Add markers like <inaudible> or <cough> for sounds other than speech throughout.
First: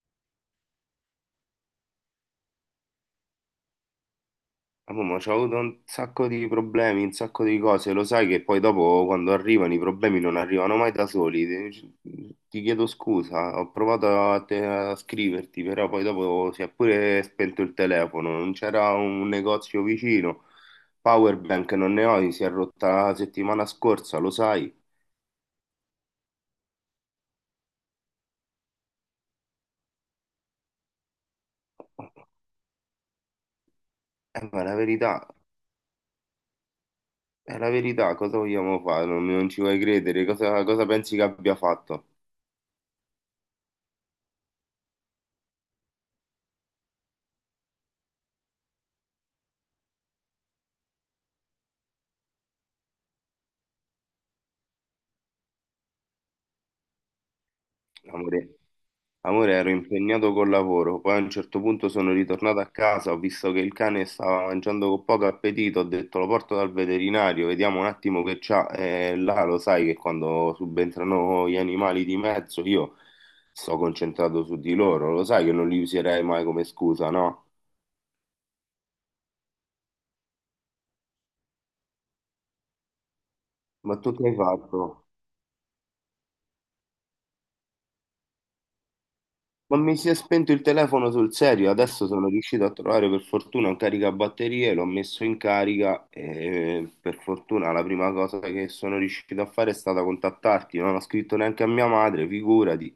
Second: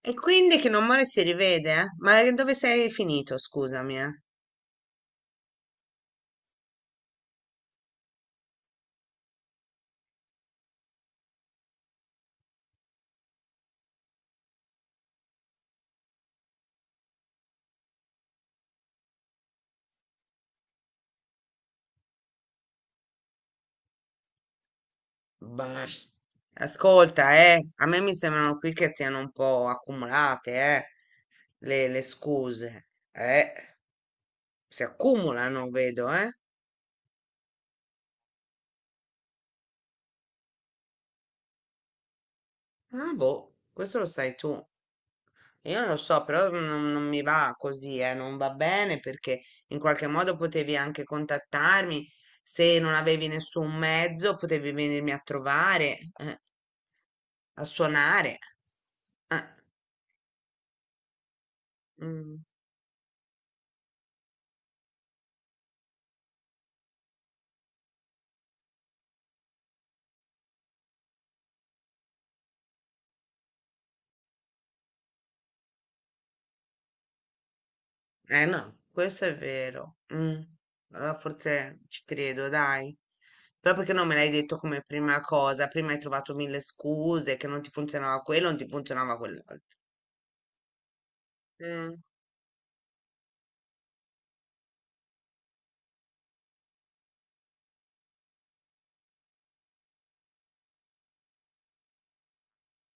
E quindi che non muore si rivede, eh? Ma dove sei finito, scusami, eh? Ah, mamma, c'ho avuto un sacco di problemi, un sacco di cose, lo sai che poi dopo quando arrivano i problemi non arrivano mai da soli. Ti chiedo scusa, ho provato a scriverti, però poi dopo si è pure spento il telefono, non c'era un negozio vicino. Powerbank non ne ho, si è rotta la settimana scorsa, lo sai. Bah. Ascolta, a me mi sembrano qui che siano un po' accumulate, le scuse, Ma si accumulano, vedo, eh. è la verità, cosa vogliamo fare? Non ci vuoi credere, cosa pensi che abbia fatto, Ah, boh, questo lo sai tu. Io non lo so, però non mi va così, non va bene perché in qualche modo potevi anche contattarmi, se non avevi nessun mezzo potevi venirmi a trovare. A suonare. amore? Ah, Amore, ero impegnato col lavoro, poi a un certo punto sono mm. ritornato a casa, ho visto che il cane stava mangiando con poco appetito, ho detto lo porto dal veterinario, vediamo un attimo che c'ha. E là lo sai che quando subentrano gli animali di mezzo io sto concentrato su di loro, lo sai che non li userei mai come scusa, no? Eh no, questo è vero. Mm. Allora forse ci credo, dai. Però perché Ma non tu me che l'hai hai detto come fatto? prima cosa? Prima hai trovato mille scuse, che non ti funzionava quello, non ti funzionava quell'altro. Ma mi si è spento il telefono sul serio, Mm. adesso sono riuscito a trovare per fortuna un caricabatterie, l'ho messo in carica e per fortuna la prima cosa che sono riuscito a fare è stata contattarti, non ho scritto neanche a mia madre, figurati,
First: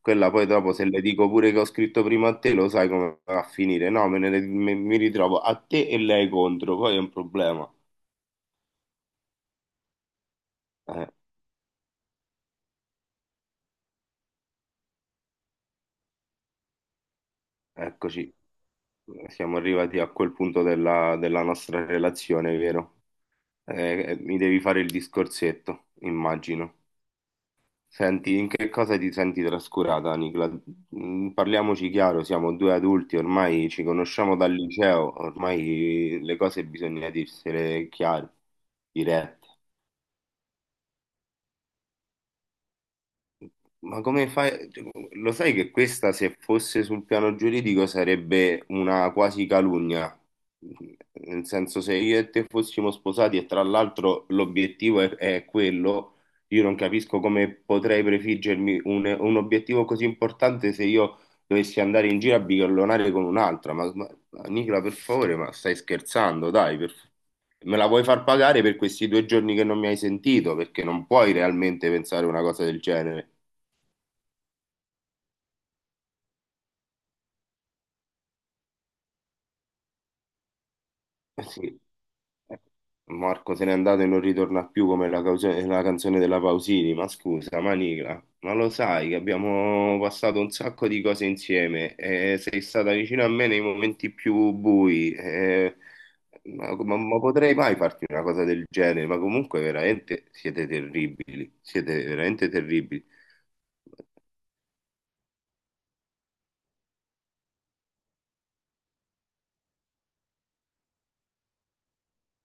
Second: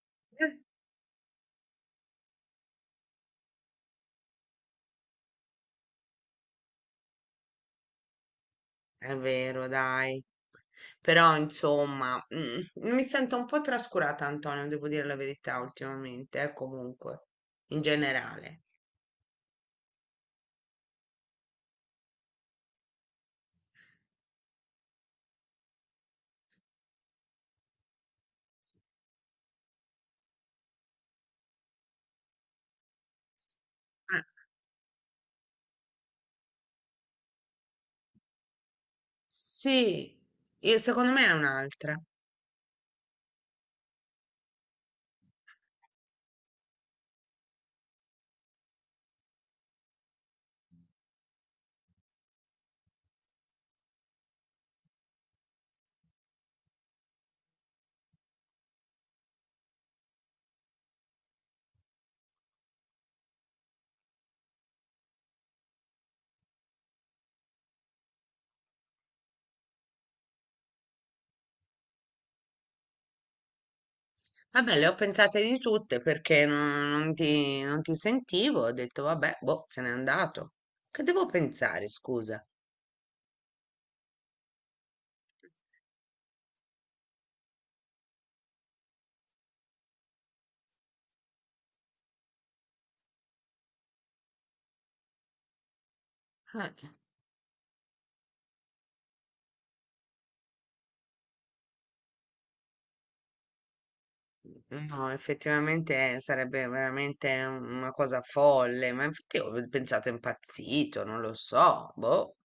quella poi Eh. dopo se le dico pure che ho scritto prima a te lo sai come va a finire, no, mi ritrovo a te e lei contro, poi è un problema. È vero, dai. Eh, Però insomma, mi sento un po' trascurata, Antonio, devo dire la verità ultimamente, comunque, in eccoci, generale. siamo arrivati a quel punto della nostra relazione, vero? Mi devi fare il discorsetto, immagino. Senti, in che cosa ti senti trascurata, Nicola? Parliamoci chiaro, siamo due adulti, ormai ci Ah, conosciamo dal liceo, ormai le cose bisogna dirsele chiare, dirette. sì, secondo me è un'altra. Ma come fai? Cioè, lo sai che questa, se fosse sul piano giuridico, sarebbe una quasi calunnia. Nel senso, se io e te fossimo sposati e tra l'altro l'obiettivo è quello, io non capisco come potrei prefiggermi un obiettivo così importante se io dovessi andare in giro a bighellonare con un'altra. Ma Nicola, per favore, ma stai scherzando? Dai, me la vuoi far pagare per questi due giorni che non mi hai sentito? Perché non puoi realmente pensare una cosa del genere. Vabbè, le ho pensate di tutte perché non ti sentivo. Ho detto, vabbè, boh, se n'è andato. Che devo Eh sì, pensare, scusa? eh, Marco se n'è andato e non ritorna più come la canzone della Pausini, ma scusa, Manigla, ma lo sai che abbiamo passato un sacco di cose insieme e sei stata vicino a me nei momenti più bui, Eh, ma potrei mai farti una cosa del genere, ma comunque veramente siete terribili, siete veramente terribili. No, effettivamente sarebbe veramente una cosa folle, ma infatti ho pensato è impazzito, non lo so, boh.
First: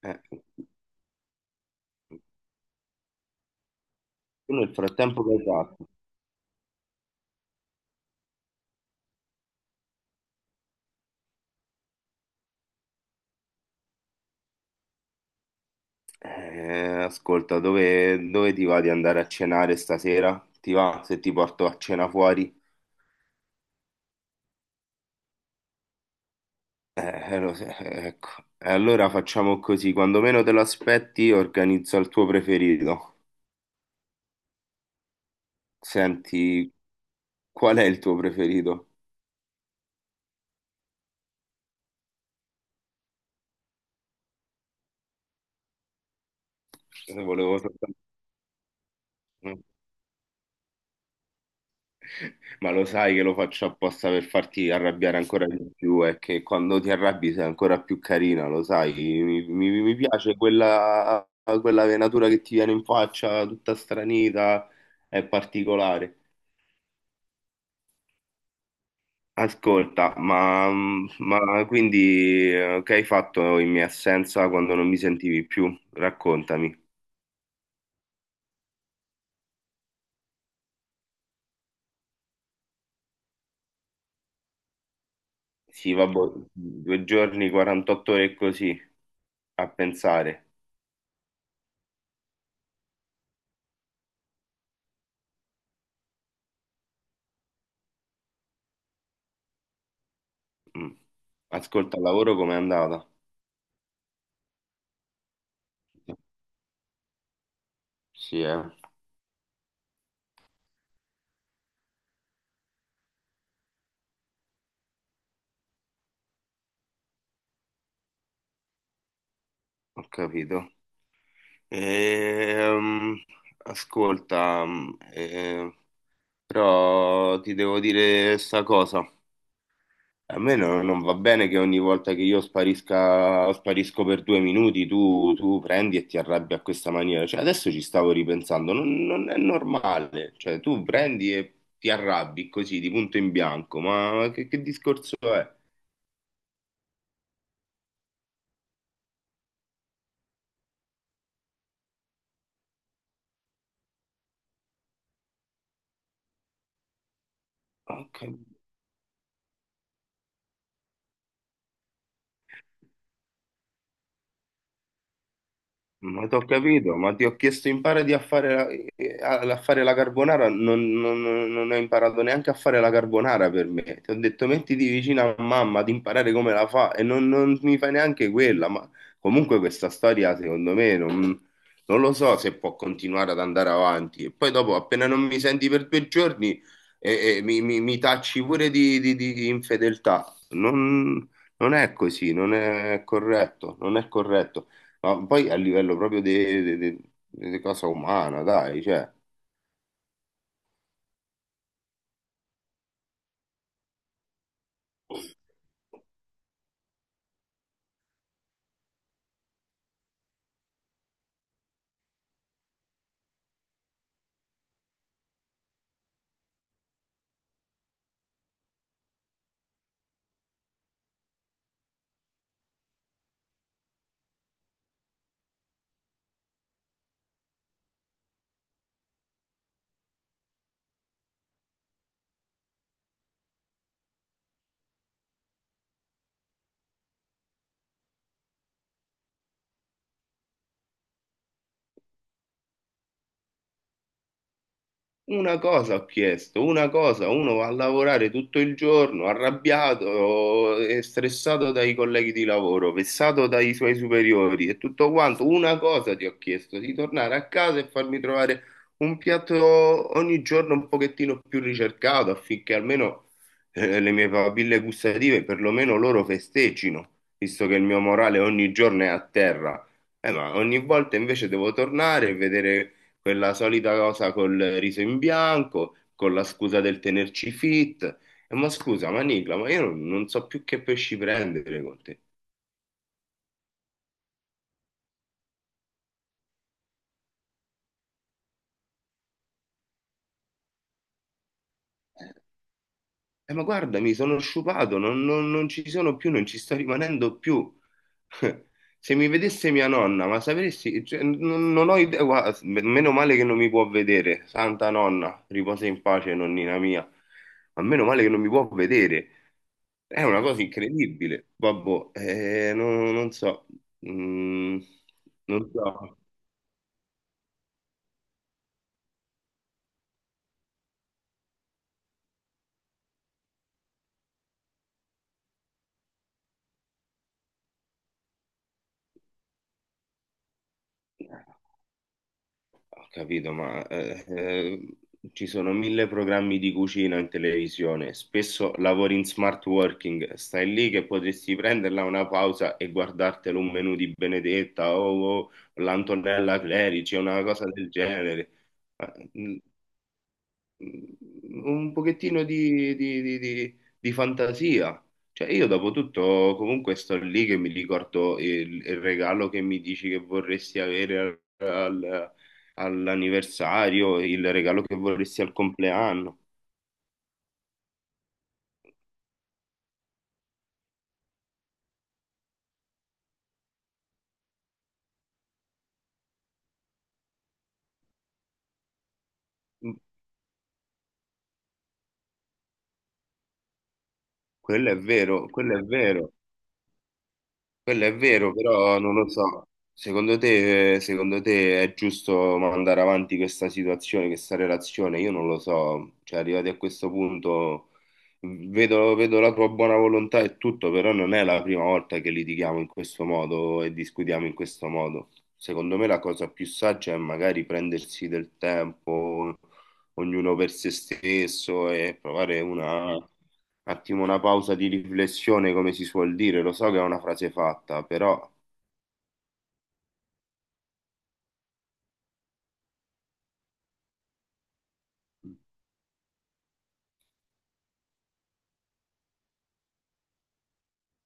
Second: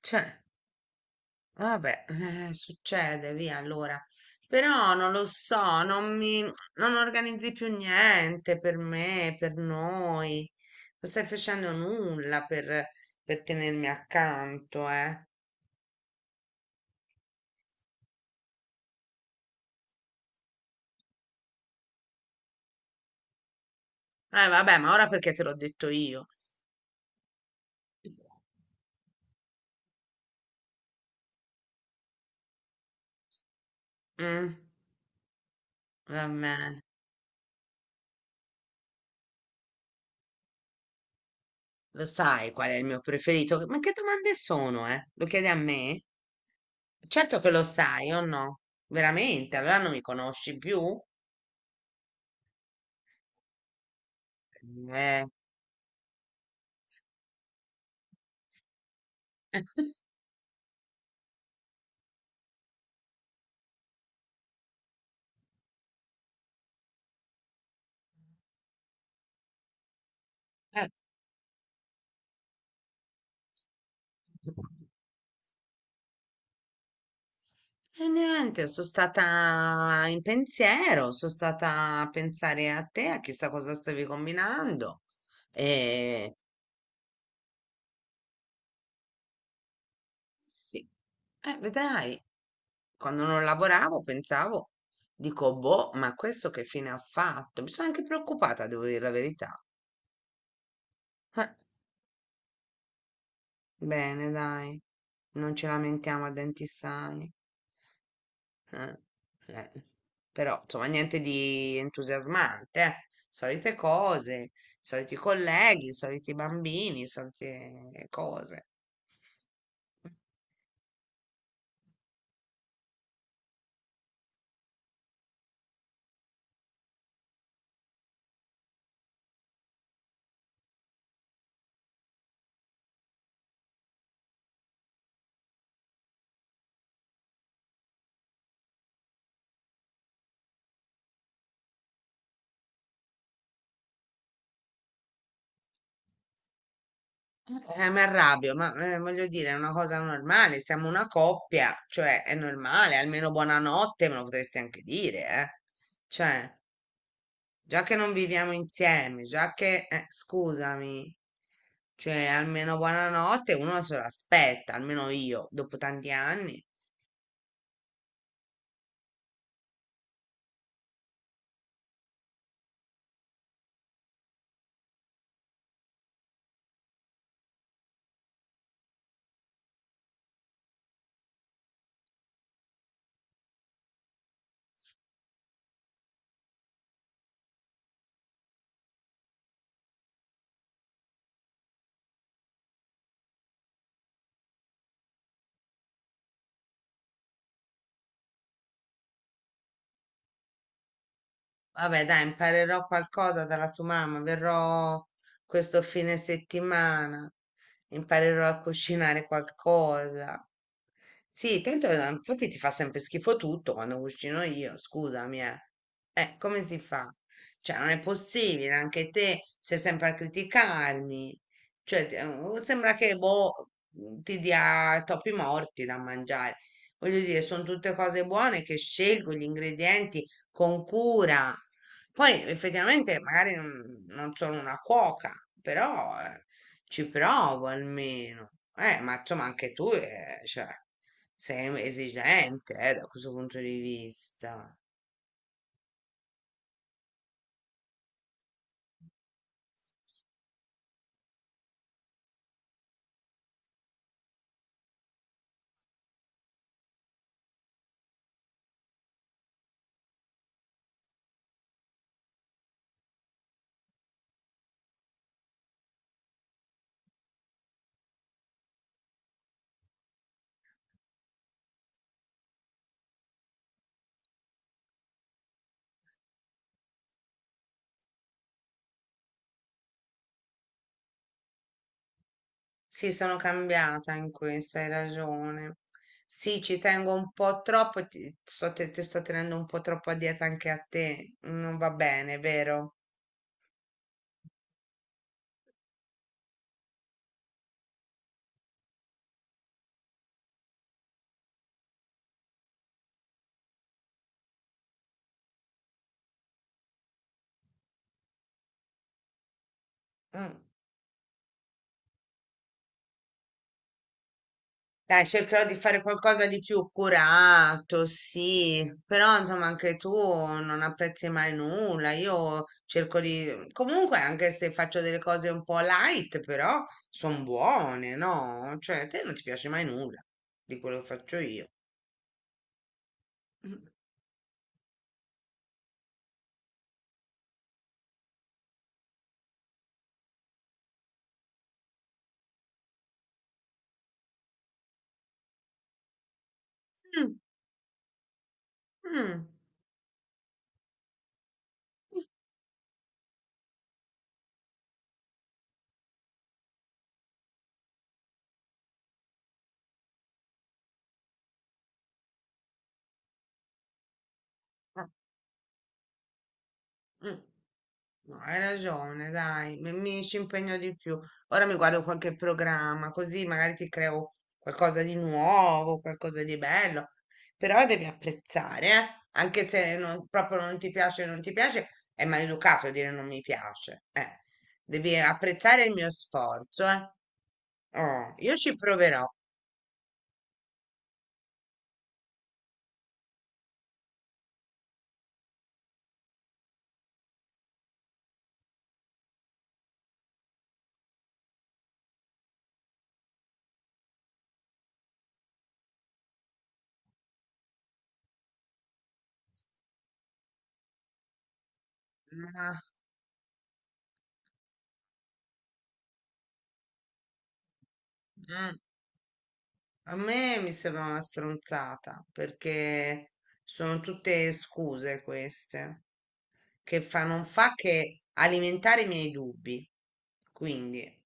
Cioè. Eh, Vabbè, succede, via allora. tu nel Però non lo frattempo che hai so, fatto? Non organizzi più niente per me, per noi. Non stai facendo nulla per tenermi accanto, eh. Ascolta, dove ti va di andare a cenare stasera? Ti va se ti porto a cena fuori? Vabbè, ma ora perché te l'ho detto io? Lo so, ecco. E allora facciamo così, quando meno te lo aspetti, organizzo il tuo preferito. Mm, va Senti, bene. qual è il tuo preferito? Lo sai qual è il mio preferito? Ma che domande sono, eh? Lo chiedi a me? Eh, Certo che Volevo lo soltanto. sai, o no? Veramente? Allora non mi conosci più? Ma lo sai che lo faccio apposta per farti arrabbiare Eh. ancora di più e che quando ti arrabbi sei ancora più carina, lo sai. Mi piace quella venatura che ti viene in faccia, tutta stranita, è particolare. Ascolta, ma, <laughs> ma quindi che hai fatto in mia assenza quando non mi sentivi più? Raccontami. E niente, sono stata in pensiero, sono stata a pensare a te, a chissà cosa stavi combinando. Sì, vabbè, E due giorni, 48 ore e così, a pensare. sì, vedrai, quando non lavoravo pensavo, dico, boh, ma questo che fine ha fatto? Mi sono anche preoccupata, devo dire la verità. Mm. Eh, Ascolta, il lavoro com'è andata? bene, dai, non ci lamentiamo a denti sani. Sì, eh. Eh, eh. Però, insomma, niente di entusiasmante, eh. Solite cose, soliti colleghi, soliti bambini, solite cose. Ho capito. Ehm, ascolta, però ti devo dire sta cosa. A me non va bene che ogni volta che io sparisca, sparisco per due minuti, tu prendi e ti arrabbi a questa maniera. Cioè, adesso ci stavo ripensando, non è normale. Cioè, tu prendi e ti arrabbi così, di punto in bianco. Ma che discorso è? Mi arrabbio, ma voglio dire, è una cosa normale, siamo una coppia, cioè è normale, almeno buonanotte me lo potresti anche dire, eh. Cioè, già che non Ok. viviamo insieme, già che, scusami, cioè almeno buonanotte uno se lo aspetta, almeno io, dopo tanti Ma ti ho anni. capito, ma ti ho chiesto impari a fare la carbonara, non ho imparato neanche a fare la carbonara per me. Ti ho detto mettiti vicino a mamma ad imparare come la fa e non mi fai neanche quella, ma comunque questa storia secondo me non lo so se può continuare ad andare avanti. E poi dopo appena non mi senti per due giorni mi tacci pure di infedeltà. Non è così, non è corretto, non è corretto ma poi a livello proprio di, di cosa umana, dai, cioè. Vabbè, dai, imparerò qualcosa dalla tua mamma. Verrò questo fine settimana. Imparerò a cucinare qualcosa. Sì, tanto infatti ti fa sempre schifo tutto quando cucino io, scusami, eh. Come si fa? Cioè, non è possibile, anche te sei sempre a criticarmi. Cioè, sembra che boh, ti dia topi morti da mangiare. Voglio dire, sono tutte cose buone che scelgo gli ingredienti con cura. Poi effettivamente magari non sono una cuoca, però ci provo almeno. Ma insomma anche tu cioè, sei esigente da questo punto di vista. Una cosa ho chiesto, una cosa, uno va a lavorare tutto il giorno, arrabbiato e stressato dai colleghi di lavoro, vessato dai suoi superiori e tutto quanto. Una cosa ti ho chiesto, di tornare a casa e farmi trovare un piatto ogni giorno un pochettino più ricercato affinché almeno le mie papille gustative, perlomeno loro festeggino, visto che il mio morale ogni giorno è a terra. Ma ogni volta invece devo tornare e vedere quella solita cosa col riso in bianco, con la scusa del tenerci fit. E ma scusa, ma Nicla, ma io non so più che pesci prendere con te. Sì, sono cambiata in questo, hai ragione. Sì, ci tengo un po' troppo e ti sto tenendo un po' troppo a dieta anche a te. Non va bene, vero? Ma guarda, mi sono sciupato, non ci sono più, non ci sto rimanendo più. <laughs> Se mi vedesse mia nonna, ma sapresti, cioè, non ho idea, guarda, meno male che non mi può vedere, santa nonna, riposa in pace, nonnina mia, ma meno male che non mi può vedere. È una Mm. cosa incredibile, babbo. Non so, Mm, Dai, cercherò non di fare so. qualcosa di più curato, sì, però insomma anche tu non apprezzi mai nulla, io cerco di. Comunque anche se faccio delle cose un po' light, però sono buone, no? Cioè, a te non ti piace mai nulla di quello che Eh, faccio io. ho capito, Mm. ma ci sono mille programmi di cucina in televisione, spesso lavori in smart working, stai lì che potresti prenderla una pausa e guardartelo un menù di Benedetta o l'Antonella Clerici, una cosa del genere. Ma, Mm. mm, un pochettino di fantasia. Cioè, io dopo tutto comunque sto lì che mi ricordo il regalo che mi dici che vorresti avere al- al- all'anniversario, il regalo che vorresti al compleanno. Mm. No, hai ragione, dai, mi ci impegno di più. Ora mi guardo qualche programma, così magari ti creo qualcosa di nuovo, qualcosa di bello. Però devi apprezzare, eh? Anche se proprio non ti piace, non ti piace, è maleducato dire non mi piace. Quello è Devi vero, quello è apprezzare il mio vero. sforzo, eh? Quello è Oh, vero, io ci però non proverò. lo so. Secondo te è giusto mandare avanti questa situazione, questa relazione? Io non lo so. Cioè, arrivati a questo punto, vedo la tua buona volontà e tutto, però non è la prima volta che litighiamo in questo modo e discutiamo in questo modo. Secondo me la cosa più saggia è magari prendersi del tempo, ognuno per se stesso e provare Ma una un attimo, una pausa di riflessione, come si suol dire, lo so che è una frase fatta, però mm, a me mi sembra una stronzata, perché sono tutte scuse queste, non fa che alimentare i miei dubbi. Quindi,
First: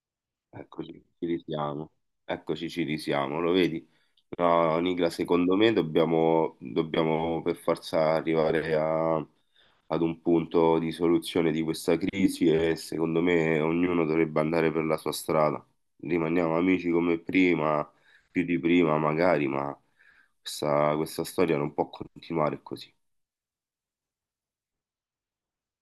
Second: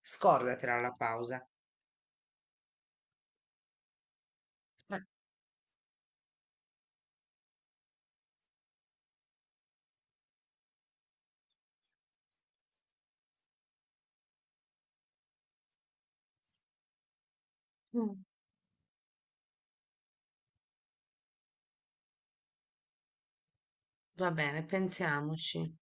scordatela eccoci, la ci pausa. risiamo, eccoci, ci risiamo, lo vedi? No, Eh, Nicla, secondo me dobbiamo per forza arrivare ad un punto di soluzione di questa crisi e secondo me ognuno dovrebbe andare per la sua strada. Rimaniamo amici come prima, mm, più di prima magari, ma questa storia non può continuare così. Va bene, pensiamoci.